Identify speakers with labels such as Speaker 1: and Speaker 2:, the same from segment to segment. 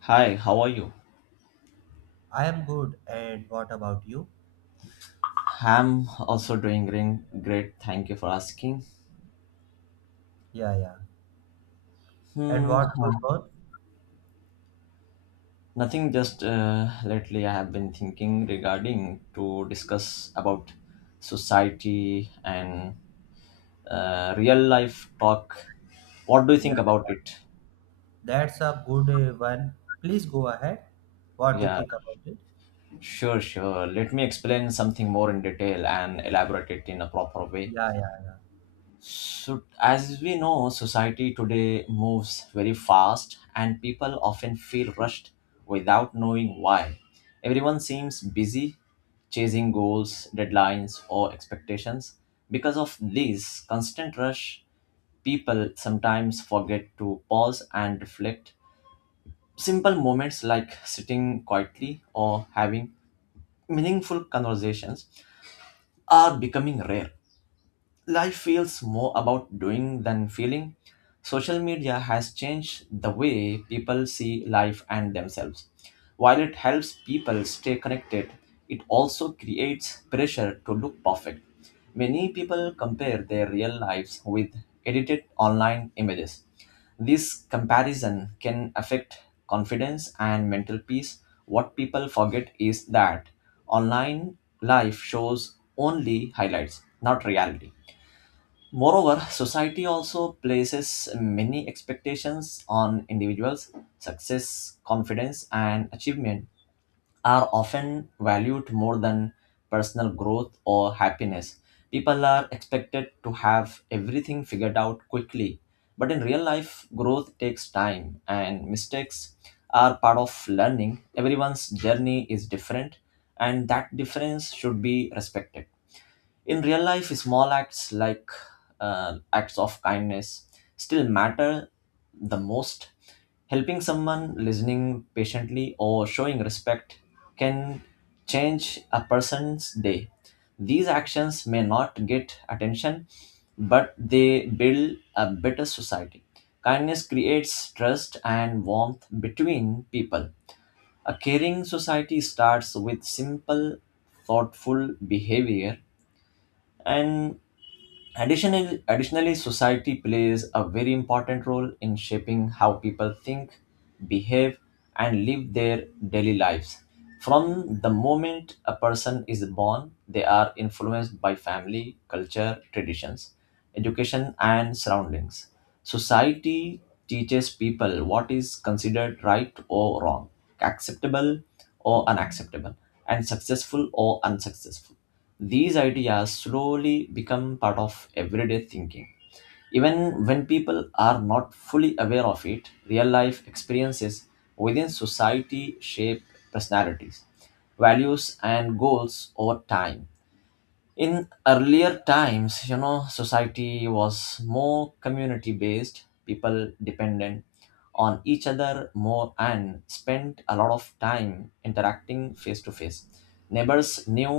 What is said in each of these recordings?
Speaker 1: Hi, how are you?
Speaker 2: I am good. And what about you?
Speaker 1: I'm also doing green, great. Thank you for asking.
Speaker 2: Yeah, yeah. And
Speaker 1: Hmm,
Speaker 2: what good one?
Speaker 1: nothing. Just lately, I have been thinking regarding to discuss about society and real life talk. What do you
Speaker 2: Yeah,
Speaker 1: think about
Speaker 2: yeah.
Speaker 1: it?
Speaker 2: That's a good one. Please go ahead. What you
Speaker 1: Yeah,
Speaker 2: think about it?
Speaker 1: sure, sure. Let me explain something more in detail and elaborate it in a proper way.
Speaker 2: Yeah, yeah, yeah.
Speaker 1: So, as we know, society today moves very fast, and people often feel rushed without knowing why. Everyone seems busy chasing goals, deadlines, or expectations. Because of this constant rush, people sometimes forget to pause and reflect. Simple moments like sitting quietly or having meaningful conversations are becoming rare. Life feels more about doing than feeling. Social media has changed the way people see life and themselves. While it helps people stay connected, it also creates pressure to look perfect. Many people compare their real lives with edited online images. This comparison can affect confidence and mental peace. What people forget is that online life shows only highlights, not reality. Moreover, society also places many expectations on individuals. Success, confidence, and achievement are often valued more than personal growth or happiness. People are expected to have everything figured out quickly. But in real life, growth takes time, and mistakes are part of learning. Everyone's journey is different, and that difference should be respected. In real life, small acts like acts of kindness still matter the most. Helping someone, listening patiently, or showing respect can change a person's day. These actions may not get attention, but they build a better society. Kindness creates trust and warmth between people. A caring society starts with simple, thoughtful behavior, and additionally, society plays a very important role in shaping how people think, behave, and live their daily lives. From the moment a person is born, they are influenced by family, culture, traditions, education, and surroundings. Society teaches people what is considered right or wrong, acceptable or unacceptable, and successful or unsuccessful. These ideas slowly become part of everyday thinking. Even when people are not fully aware of it, real life experiences within society shape personalities, values, and goals over time in Earlier times, society was more community based. People depended on each other more and spent a lot of time interacting face to face. Neighbors knew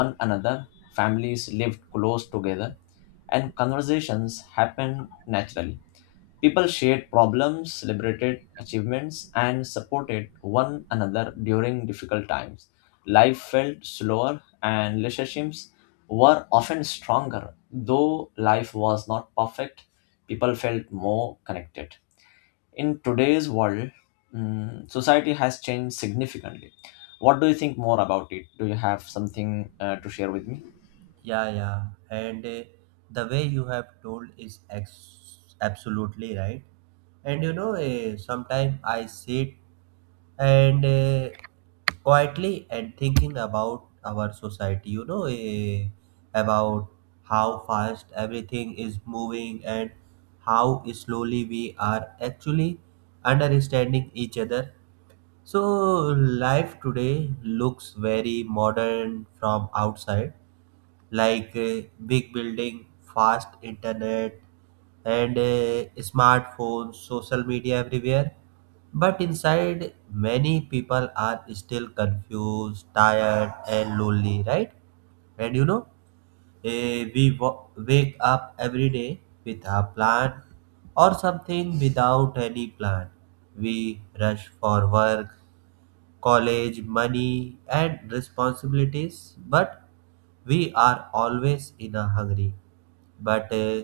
Speaker 1: one another. Families lived close together, and conversations happened naturally. People shared problems, celebrated achievements, and supported one another during difficult times. Life felt slower, and relationships were often stronger. Though life was not perfect, people felt more connected. In today's world, society has changed significantly. What do you think more about it? Do you have something to share with me?
Speaker 2: Yeah, yeah. And The way you have told is absolutely right. And you know, sometimes I sit and quietly and thinking about our society, you know, about how fast everything is moving and how slowly we are actually understanding each other. So life today looks very modern from outside, like big building, fast internet, and smartphones, social media everywhere. But inside, many people are still confused, tired, and lonely, right? And you know, we wake up every day with a plan or something without any plan. We rush for work, college, money, and responsibilities, but we are always in a hurry. But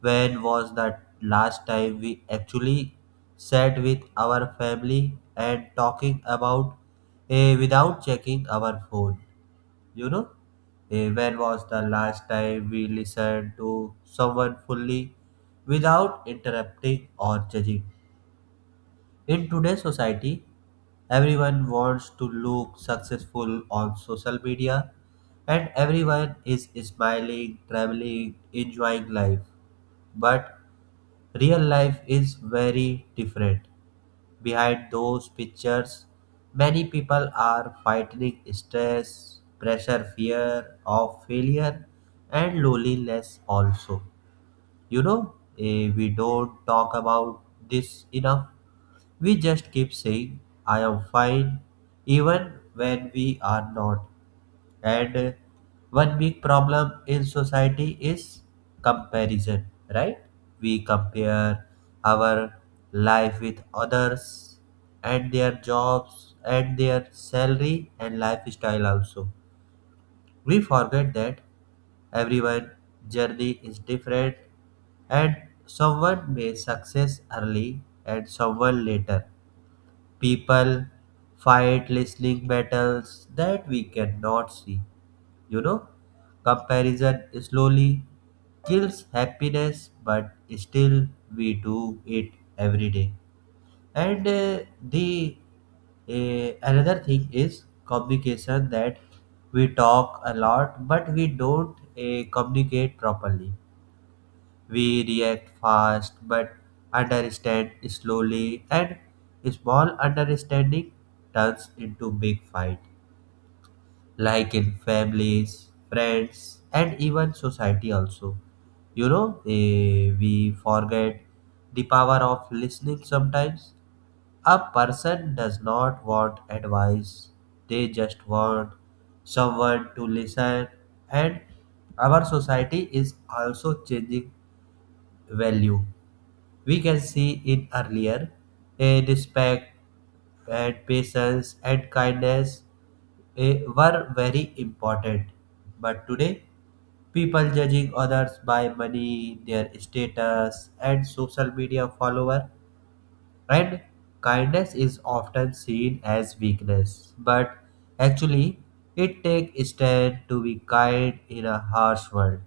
Speaker 2: when was that last time we actually sat with our family and talking about without checking our phone? You know, when was the last time we listened to someone fully without interrupting or judging? In today's society, everyone wants to look successful on social media, and everyone is smiling, traveling, enjoying life. But real life is very different. Behind those pictures, many people are fighting stress, pressure, fear of failure, and loneliness also. You know, we don't talk about this enough. We just keep saying, I am fine, even when we are not. And One big problem in society is comparison, right? We compare our life with others, and their jobs and their salary and lifestyle also. We forget that everyone's journey is different, and someone may success early and someone later. People fight listening battles that we cannot see. You know, comparison slowly kills happiness, but still we do it every day. And the Another thing is communication. That we talk a lot, but we don't communicate properly. We react fast but understand slowly, and small understanding turns into big fight, like in families, friends, and even society also. You know, we forget the power of listening sometimes. A person does not want advice, they just want someone to listen. And our society is also changing value. We can see in earlier, a respect and patience and kindness were very important. But today, people judging others by money, their status, and social media follower. And kindness is often seen as weakness, but actually, it takes stand to be kind in a harsh world.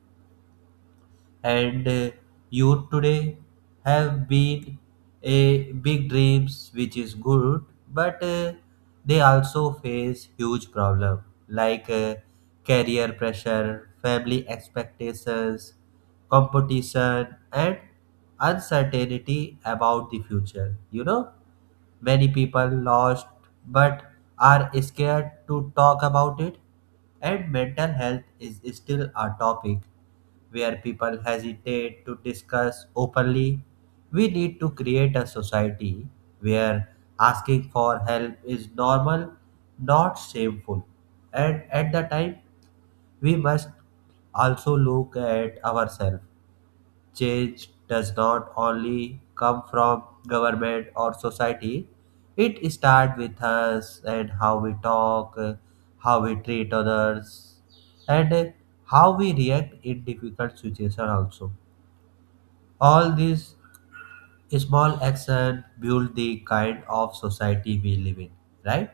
Speaker 2: And Youth today have been a big dreams, which is good, but they also face huge problem, like career pressure, family expectations, competition, and uncertainty about the future. You know, many people lost but are scared to talk about it. And mental health is still a topic where people hesitate to discuss openly. We need to create a society where asking for help is normal, not shameful. And at the time, we must also look at ourselves. Change does not only come from government or society. It starts with us, and how we talk, how we treat others, and how we react in difficult situations also. All these small actions build the kind of society we live in, right?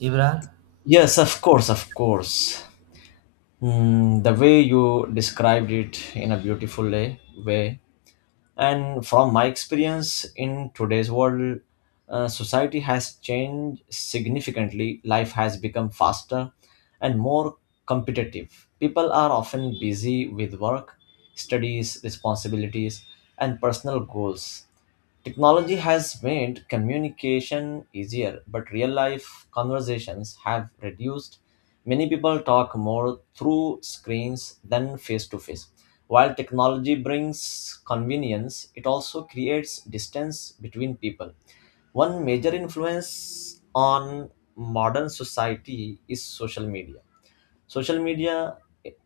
Speaker 2: Imran?
Speaker 1: Yes, of course, of course. The way you described it in a beautiful way. And from my experience in today's world, society has changed significantly. Life has become faster and more competitive. People are often busy with work, studies, responsibilities, and personal goals. Technology has made communication easier, but real life conversations have reduced. Many people talk more through screens than face to face. While technology brings convenience, it also creates distance between people. One major influence on modern society is social media. Social media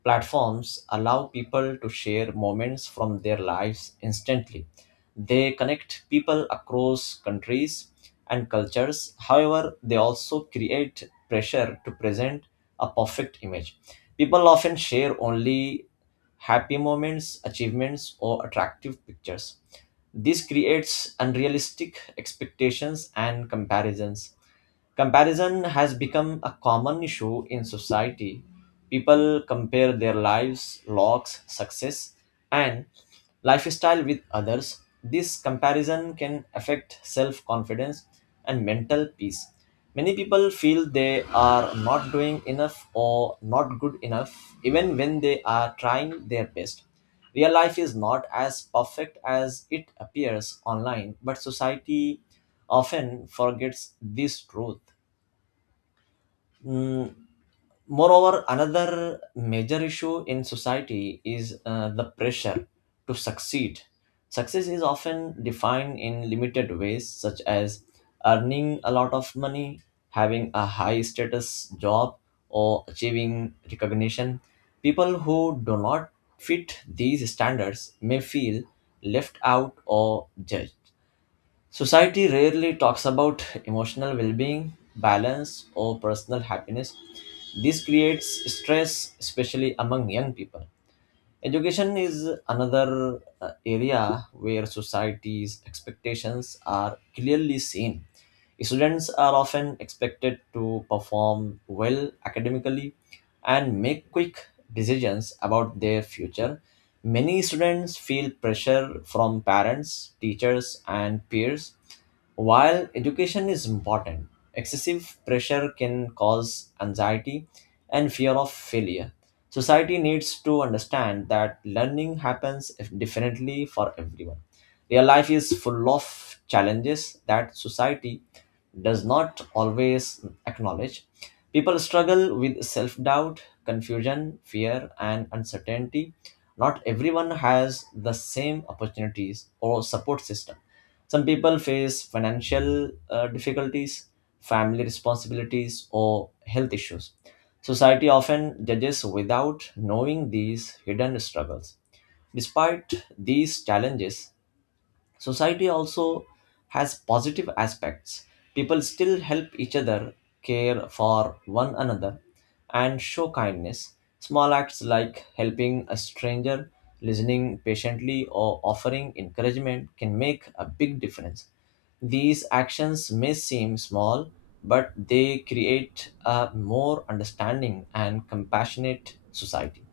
Speaker 1: platforms allow people to share moments from their lives instantly. They connect people across countries and cultures. However, they also create pressure to present a perfect image. People often share only happy moments, achievements, or attractive pictures. This creates unrealistic expectations and comparisons. Comparison has become a common issue in society. People compare their lives, locks, success, and lifestyle with others. This comparison can affect self confidence and mental peace. Many people feel they are not doing enough or not good enough, even when they are trying their best. Real life is not as perfect as it appears online, but society often forgets this truth. Mm, Moreover, another major issue in society is the pressure to succeed. Success is often defined in limited ways, such as earning a lot of money, having a high status job, or achieving recognition. People who do not fit these standards may feel left out or judged. Society rarely talks about emotional well being, balance, or personal happiness. This creates stress, especially among young people. Education is another area where society's expectations are clearly seen. Students are often expected to perform well academically and make quick decisions about their future. Many students feel pressure from parents, teachers, and peers. While education is important, excessive pressure can cause anxiety and fear of failure. Society needs to understand that learning happens differently for everyone. Real life is full of challenges that society does not always acknowledge. People struggle with self doubt, confusion, fear, and uncertainty. Not everyone has the same opportunities or support system. Some people face financial difficulties, family responsibilities, or health issues. Society often judges without knowing these hidden struggles. Despite these challenges, society also has positive aspects. People still help each other, care for one another, and show kindness. Small acts like helping a stranger, listening patiently, or offering encouragement can make a big difference. These actions may seem small, but they create a more understanding and compassionate society.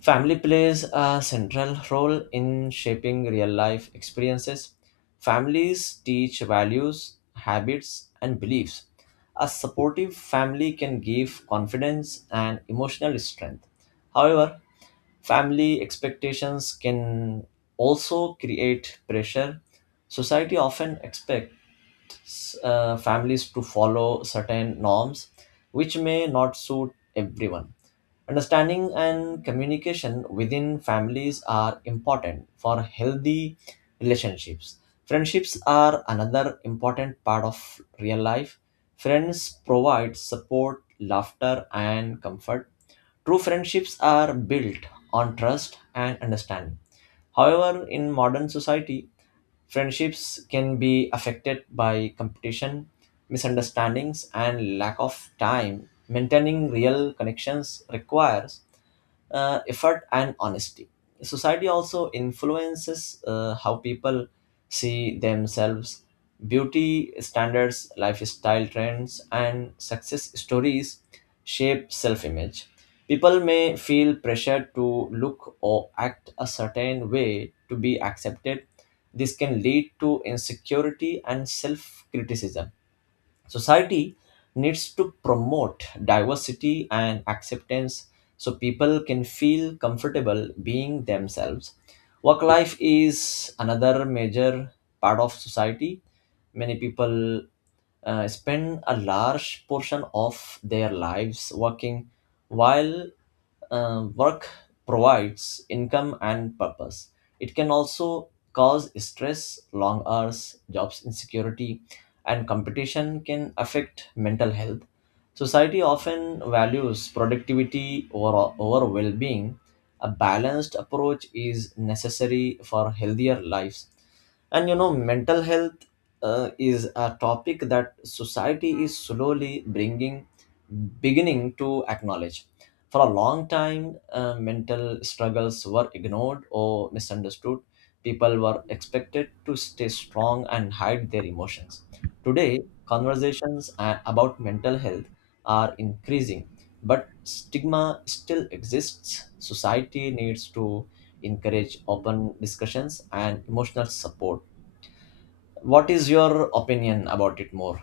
Speaker 1: Family plays a central role in shaping real life experiences. Families teach values, habits, and beliefs. A supportive family can give confidence and emotional strength. However, family expectations can also create pressure. Society often expects families to follow certain norms, which may not suit everyone. Understanding and communication within families are important for healthy relationships. Friendships are another important part of real life. Friends provide support, laughter, and comfort. True friendships are built on trust and understanding. However, in modern society, friendships can be affected by competition, misunderstandings, and lack of time. Maintaining real connections requires effort and honesty. Society also influences how people see themselves. Beauty standards, lifestyle trends, and success stories shape self-image. People may feel pressure to look or act a certain way to be accepted. This can lead to insecurity and self-criticism. Society needs to promote diversity and acceptance so people can feel comfortable being themselves. Work life is another major part of society. Many people spend a large portion of their lives working, while work provides income and purpose. It can also cause stress, long hours, jobs insecurity, and competition can affect mental health. Society often values productivity over well being. A balanced approach is necessary for healthier lives. And you know, mental health is a topic that society is slowly bringing, beginning to acknowledge. For a long time, mental struggles were ignored or misunderstood. People were expected to stay strong and hide their emotions. Today, conversations about mental health are increasing, but stigma still exists. Society needs to encourage open discussions and emotional support. What is your opinion about it more?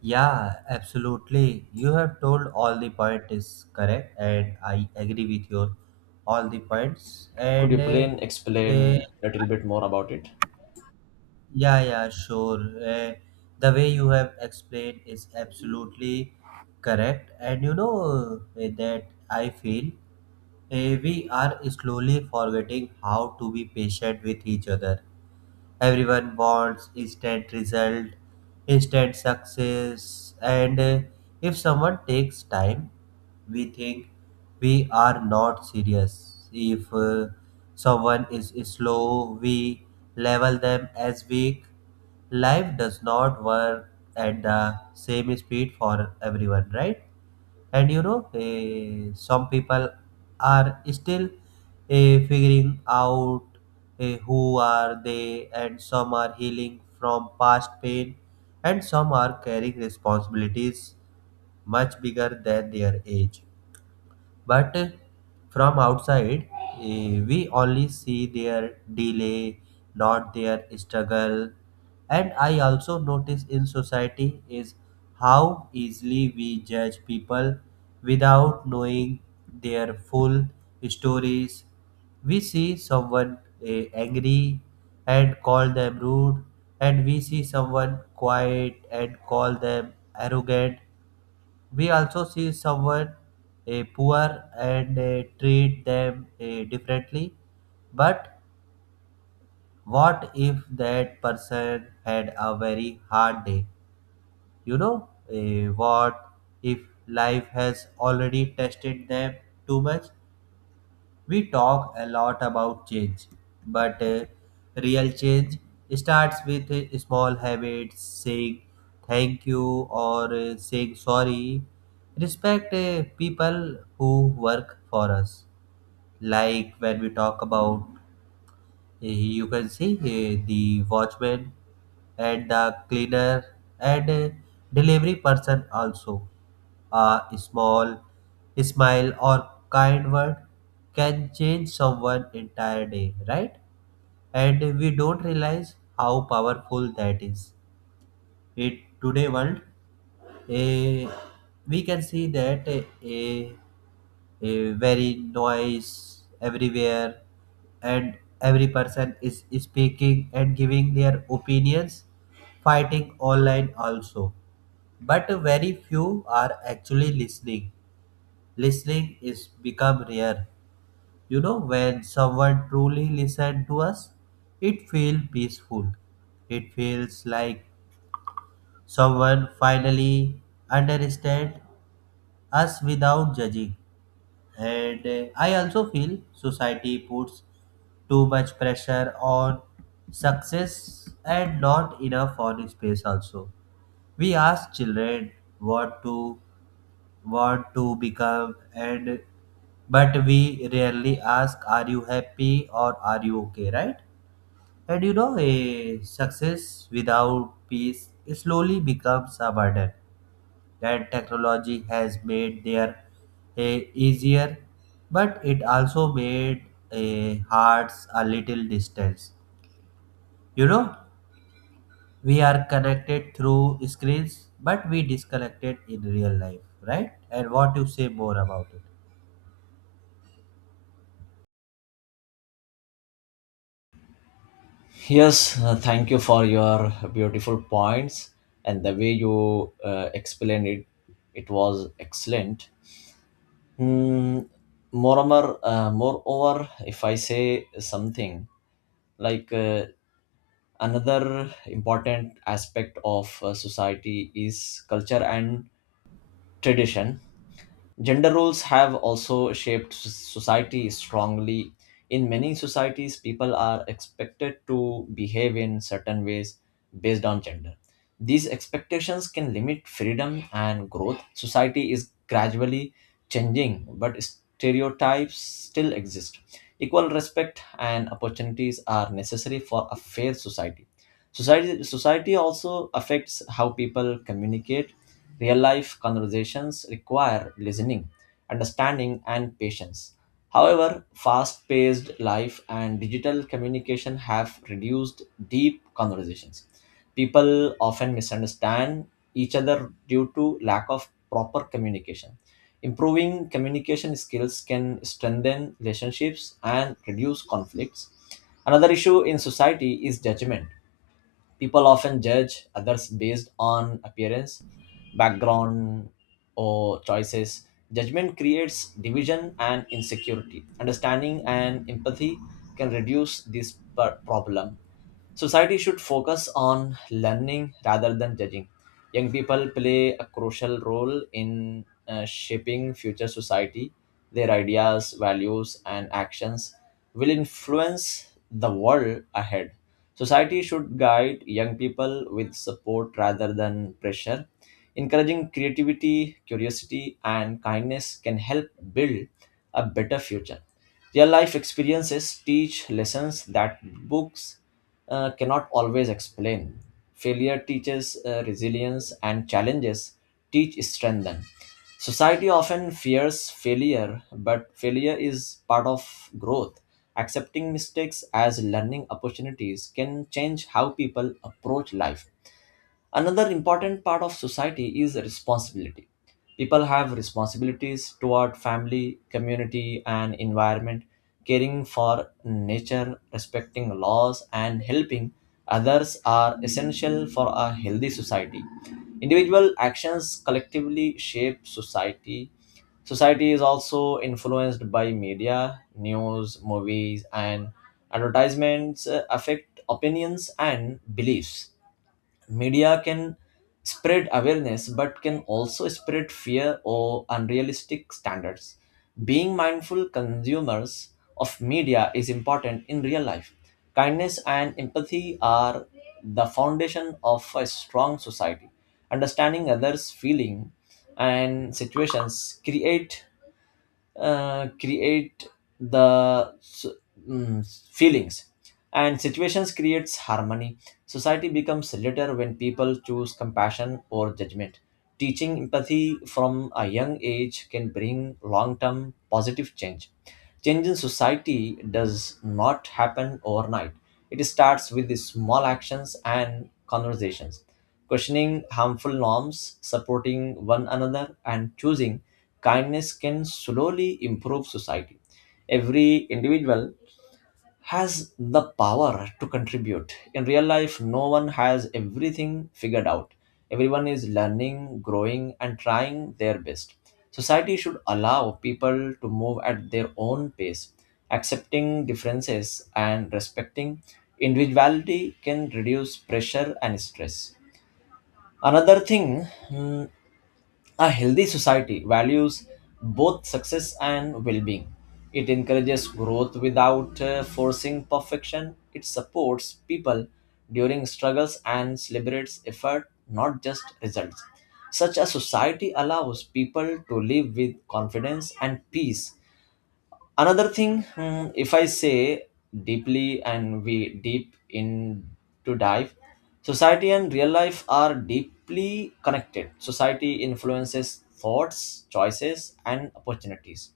Speaker 2: Yeah, absolutely. You have told all the point is correct, and I agree with your all the points.
Speaker 1: Could you
Speaker 2: And
Speaker 1: plain
Speaker 2: uh,
Speaker 1: explain a little bit more about it?
Speaker 2: yeah, yeah, sure. Uh, the way you have explained is absolutely correct. And you know that I feel we are slowly forgetting how to be patient with each other. Everyone wants instant result, instant success, and if someone takes time, we think we are not serious. If someone is slow, we level them as weak. Life does not work at the same speed for everyone, right? And you know, some people are still figuring out who are they, and some are healing from past pain, and some are carrying responsibilities much bigger than their age. But from outside, we only see their delay, not their struggle. And I also notice in society is how easily we judge people without knowing their full stories. We see someone angry and call them rude, and we see someone quiet and call them arrogant. We also see someone poor and treat them differently. But what if that person had a very hard day? You know, what if life has already tested them too much? We talk a lot about change, but real change starts with small habits, saying thank you or saying sorry. Respect people who work for us. Like when we talk about, you can see the watchman and the cleaner and delivery person also. A small smile or kind word can change someone entire day, right? And we don't realize how powerful that is. It today world, eh, we can see that a very noise everywhere, and every person is speaking and giving their opinions, fighting online also, but very few are actually listening. Listening is become rare. You know, when someone truly listen to us, it feels peaceful. It feels like someone finally understand us without judging. And I also feel society puts too much pressure on success and not enough on space also. We ask children what to want to become, and but we rarely ask, are you happy or are you okay, right? And you know, a success without peace slowly becomes a burden. That technology has made their a easier, but it also made a hearts a little distance. You know, we are connected through screens, but we disconnected in real life, right? And what you say more about it?
Speaker 1: Yes, thank you for your beautiful points and the way you explained it. It was excellent. Hmm. Moreover, if I say something like another important aspect of society is culture and tradition. Gender roles have also shaped society strongly. In many societies, people are expected to behave in certain ways based on gender. These expectations can limit freedom and growth. Society is gradually changing, but stereotypes still exist. Equal respect and opportunities are necessary for a fair society. Society also affects how people communicate. Real life conversations require listening, understanding, and patience. However, fast paced life and digital communication have reduced deep conversations. People often misunderstand each other due to lack of proper communication. Improving communication skills can strengthen relationships and reduce conflicts. Another issue in society is judgment. People often judge others based on appearance, background, or choices. Judgment creates division and insecurity. Understanding and empathy can reduce this problem. Society should focus on learning rather than judging. Young people play a crucial role in shaping future society. Their ideas, values, and actions will influence the world ahead. Society should guide young people with support rather than pressure. Encouraging creativity, curiosity, and kindness can help build a better future. Real life experiences teach lessons that books cannot always explain. Failure teaches resilience, and challenges teach strength. Then. Society often fears failure, but failure is part of growth. Accepting mistakes as learning opportunities can change how people approach life. Another important part of society is responsibility. People have responsibilities toward family, community, and environment. Caring for nature, respecting laws, and helping others are essential for a healthy society. Individual actions collectively shape society. Society is also influenced by media, news, movies, and advertisements, affect opinions and beliefs. Media can spread awareness but can also spread fear or unrealistic standards. Being mindful consumers of media is important in real life. Kindness and empathy are the foundation of a strong society. Understanding others feeling and situations create create the mm, feelings and situations creates harmony. Society becomes litter when people choose compassion or judgment. Teaching empathy from a young age can bring long-term positive change. Change in society does not happen overnight. It starts with the small actions and conversations. Questioning harmful norms, supporting one another, and choosing kindness can slowly improve society. Every individual has the power to contribute. In real life, no one has everything figured out. Everyone is learning, growing, and trying their best. Society should allow people to move at their own pace. Accepting differences and respecting individuality can reduce pressure and stress. Another thing, a healthy society values both success and well being. It encourages growth without forcing perfection. It supports people during struggles and celebrates effort, not just results. Such a society allows people to live with confidence and peace. Another thing, if I say deeply and we deep in to dive, society and real life are deeply connected. Society influences thoughts, choices, and opportunities,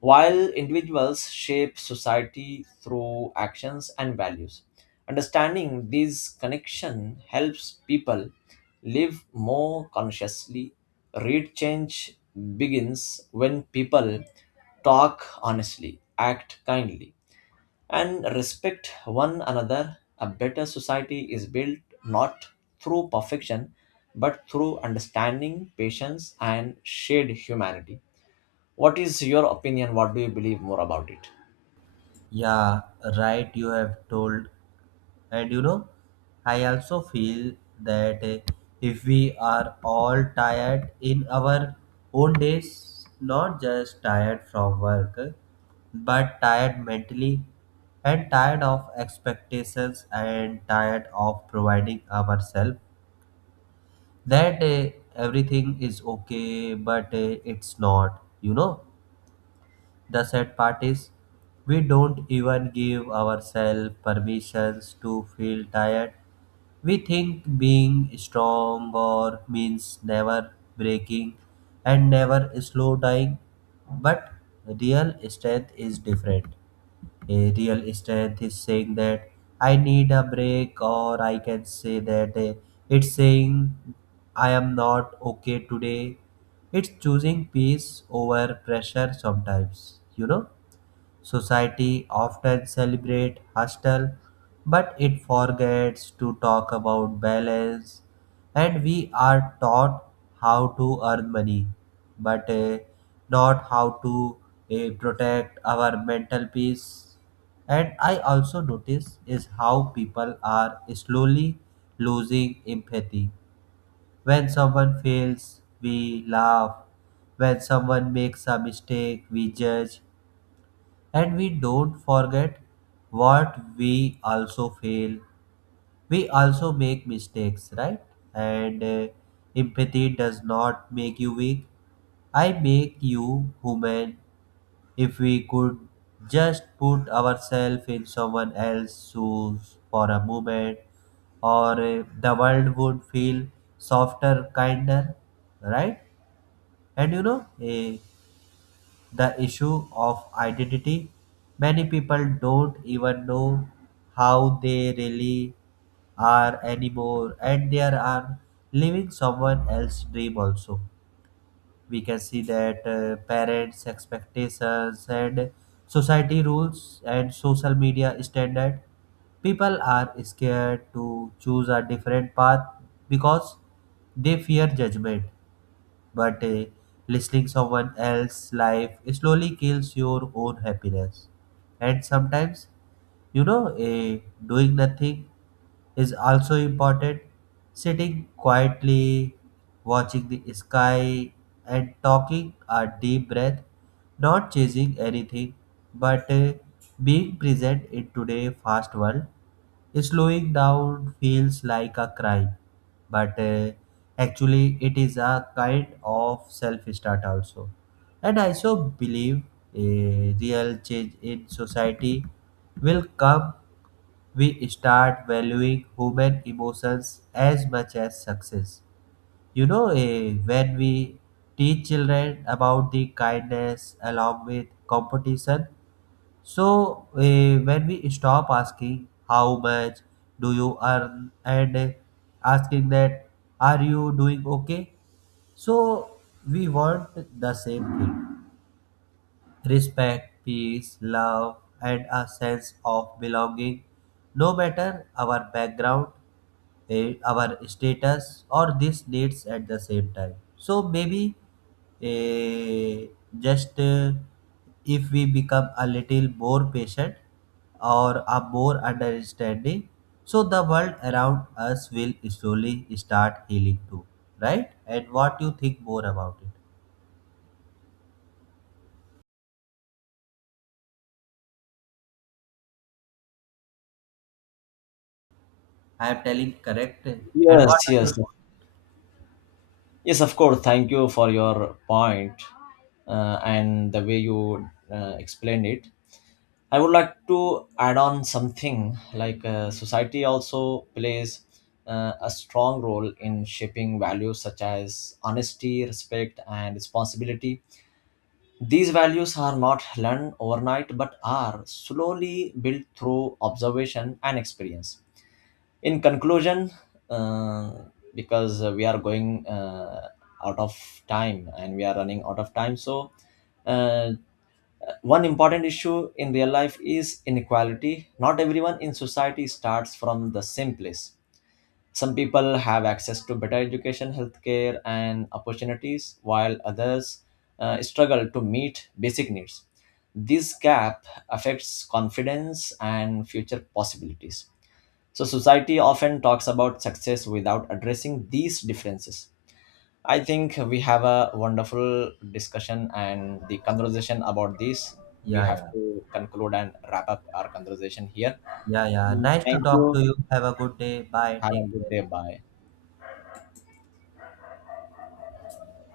Speaker 1: while individuals shape society through actions and values. Understanding these connection helps people live more consciously. Real change begins when people talk honestly, act kindly, and respect one another. A better society is built not through perfection but through understanding, patience, and shared humanity. What is your opinion? What do you believe more about it?
Speaker 2: Yeah, right, you have told. And you know, I also feel that if we are all tired in our own days, not just tired from work, but tired mentally and tired of expectations and tired of providing ourselves that everything is okay, but it's not, you know, the sad part is, we don't even give ourselves permissions to feel tired. We think being strong or means never breaking and never slow dying, but real strength is different. A real strength is saying that I need a break, or I can say that, it's saying I am not okay today. It's choosing peace over pressure sometimes, you know. Society often celebrate hustle, but it forgets to talk about balance. And we are taught how to earn money, but not how to protect our mental peace. And I also notice is how people are slowly losing empathy. When someone fails, we laugh. When someone makes a mistake, we judge. And we don't forget what we also fail. We also make mistakes, right? And Empathy does not make you weak. I make you human. If we could just put ourselves in someone else's shoes for a moment, or the world would feel softer, kinder, right? And you know, the issue of identity. Many people don't even know how they really are anymore, and they are living someone else's dream also. We can see that parents' expectations and society rules and social media standard. People are scared to choose a different path because they fear judgment, but listening someone else's life slowly kills your own happiness. And sometimes, you know, doing nothing is also important. Sitting quietly, watching the sky, and talking a deep breath, not chasing anything, but being present in today's fast world. Slowing down feels like a crime, but actually it is a kind of self-start also. And I also believe a real change in society will come. We start valuing human emotions as much as success. You know, when we teach children about the kindness along with competition, so, when we stop asking how much do you earn, and asking that are you doing okay, so we want the same thing, respect, peace, love, and a sense of belonging, no matter our background, our status, or these needs at the same time. So maybe eh, just eh, if we become a little more patient or a more understanding, so the world around us will slowly start healing too, right? And what you think more about it? I am telling correct. Eh? And what
Speaker 1: Yes,
Speaker 2: are
Speaker 1: yes,
Speaker 2: your
Speaker 1: yes. Of course. Thank you for your point, and the way you explained it. I would like to add on something like society also plays a strong role in shaping values such as honesty, respect, and responsibility. These values are not learned overnight but are slowly built through observation and experience. In conclusion, uh, because we are going out of time and we are running out of time, so uh, one important issue in real life is inequality. Not everyone in society starts from the same place. Some people have access to better education, healthcare, and opportunities, while others struggle to meet basic needs. This gap affects confidence and future possibilities, so society often talks about success without addressing these differences. I think we have a wonderful discussion and the conversation about this. We
Speaker 2: Yeah,
Speaker 1: have
Speaker 2: yeah.
Speaker 1: to conclude and wrap up our conversation here.
Speaker 2: Yeah, yeah. Nice to
Speaker 1: Thank
Speaker 2: talk to
Speaker 1: you.
Speaker 2: you. Have a good day. Bye.
Speaker 1: Have a
Speaker 2: Take
Speaker 1: good
Speaker 2: care.
Speaker 1: day. Bye.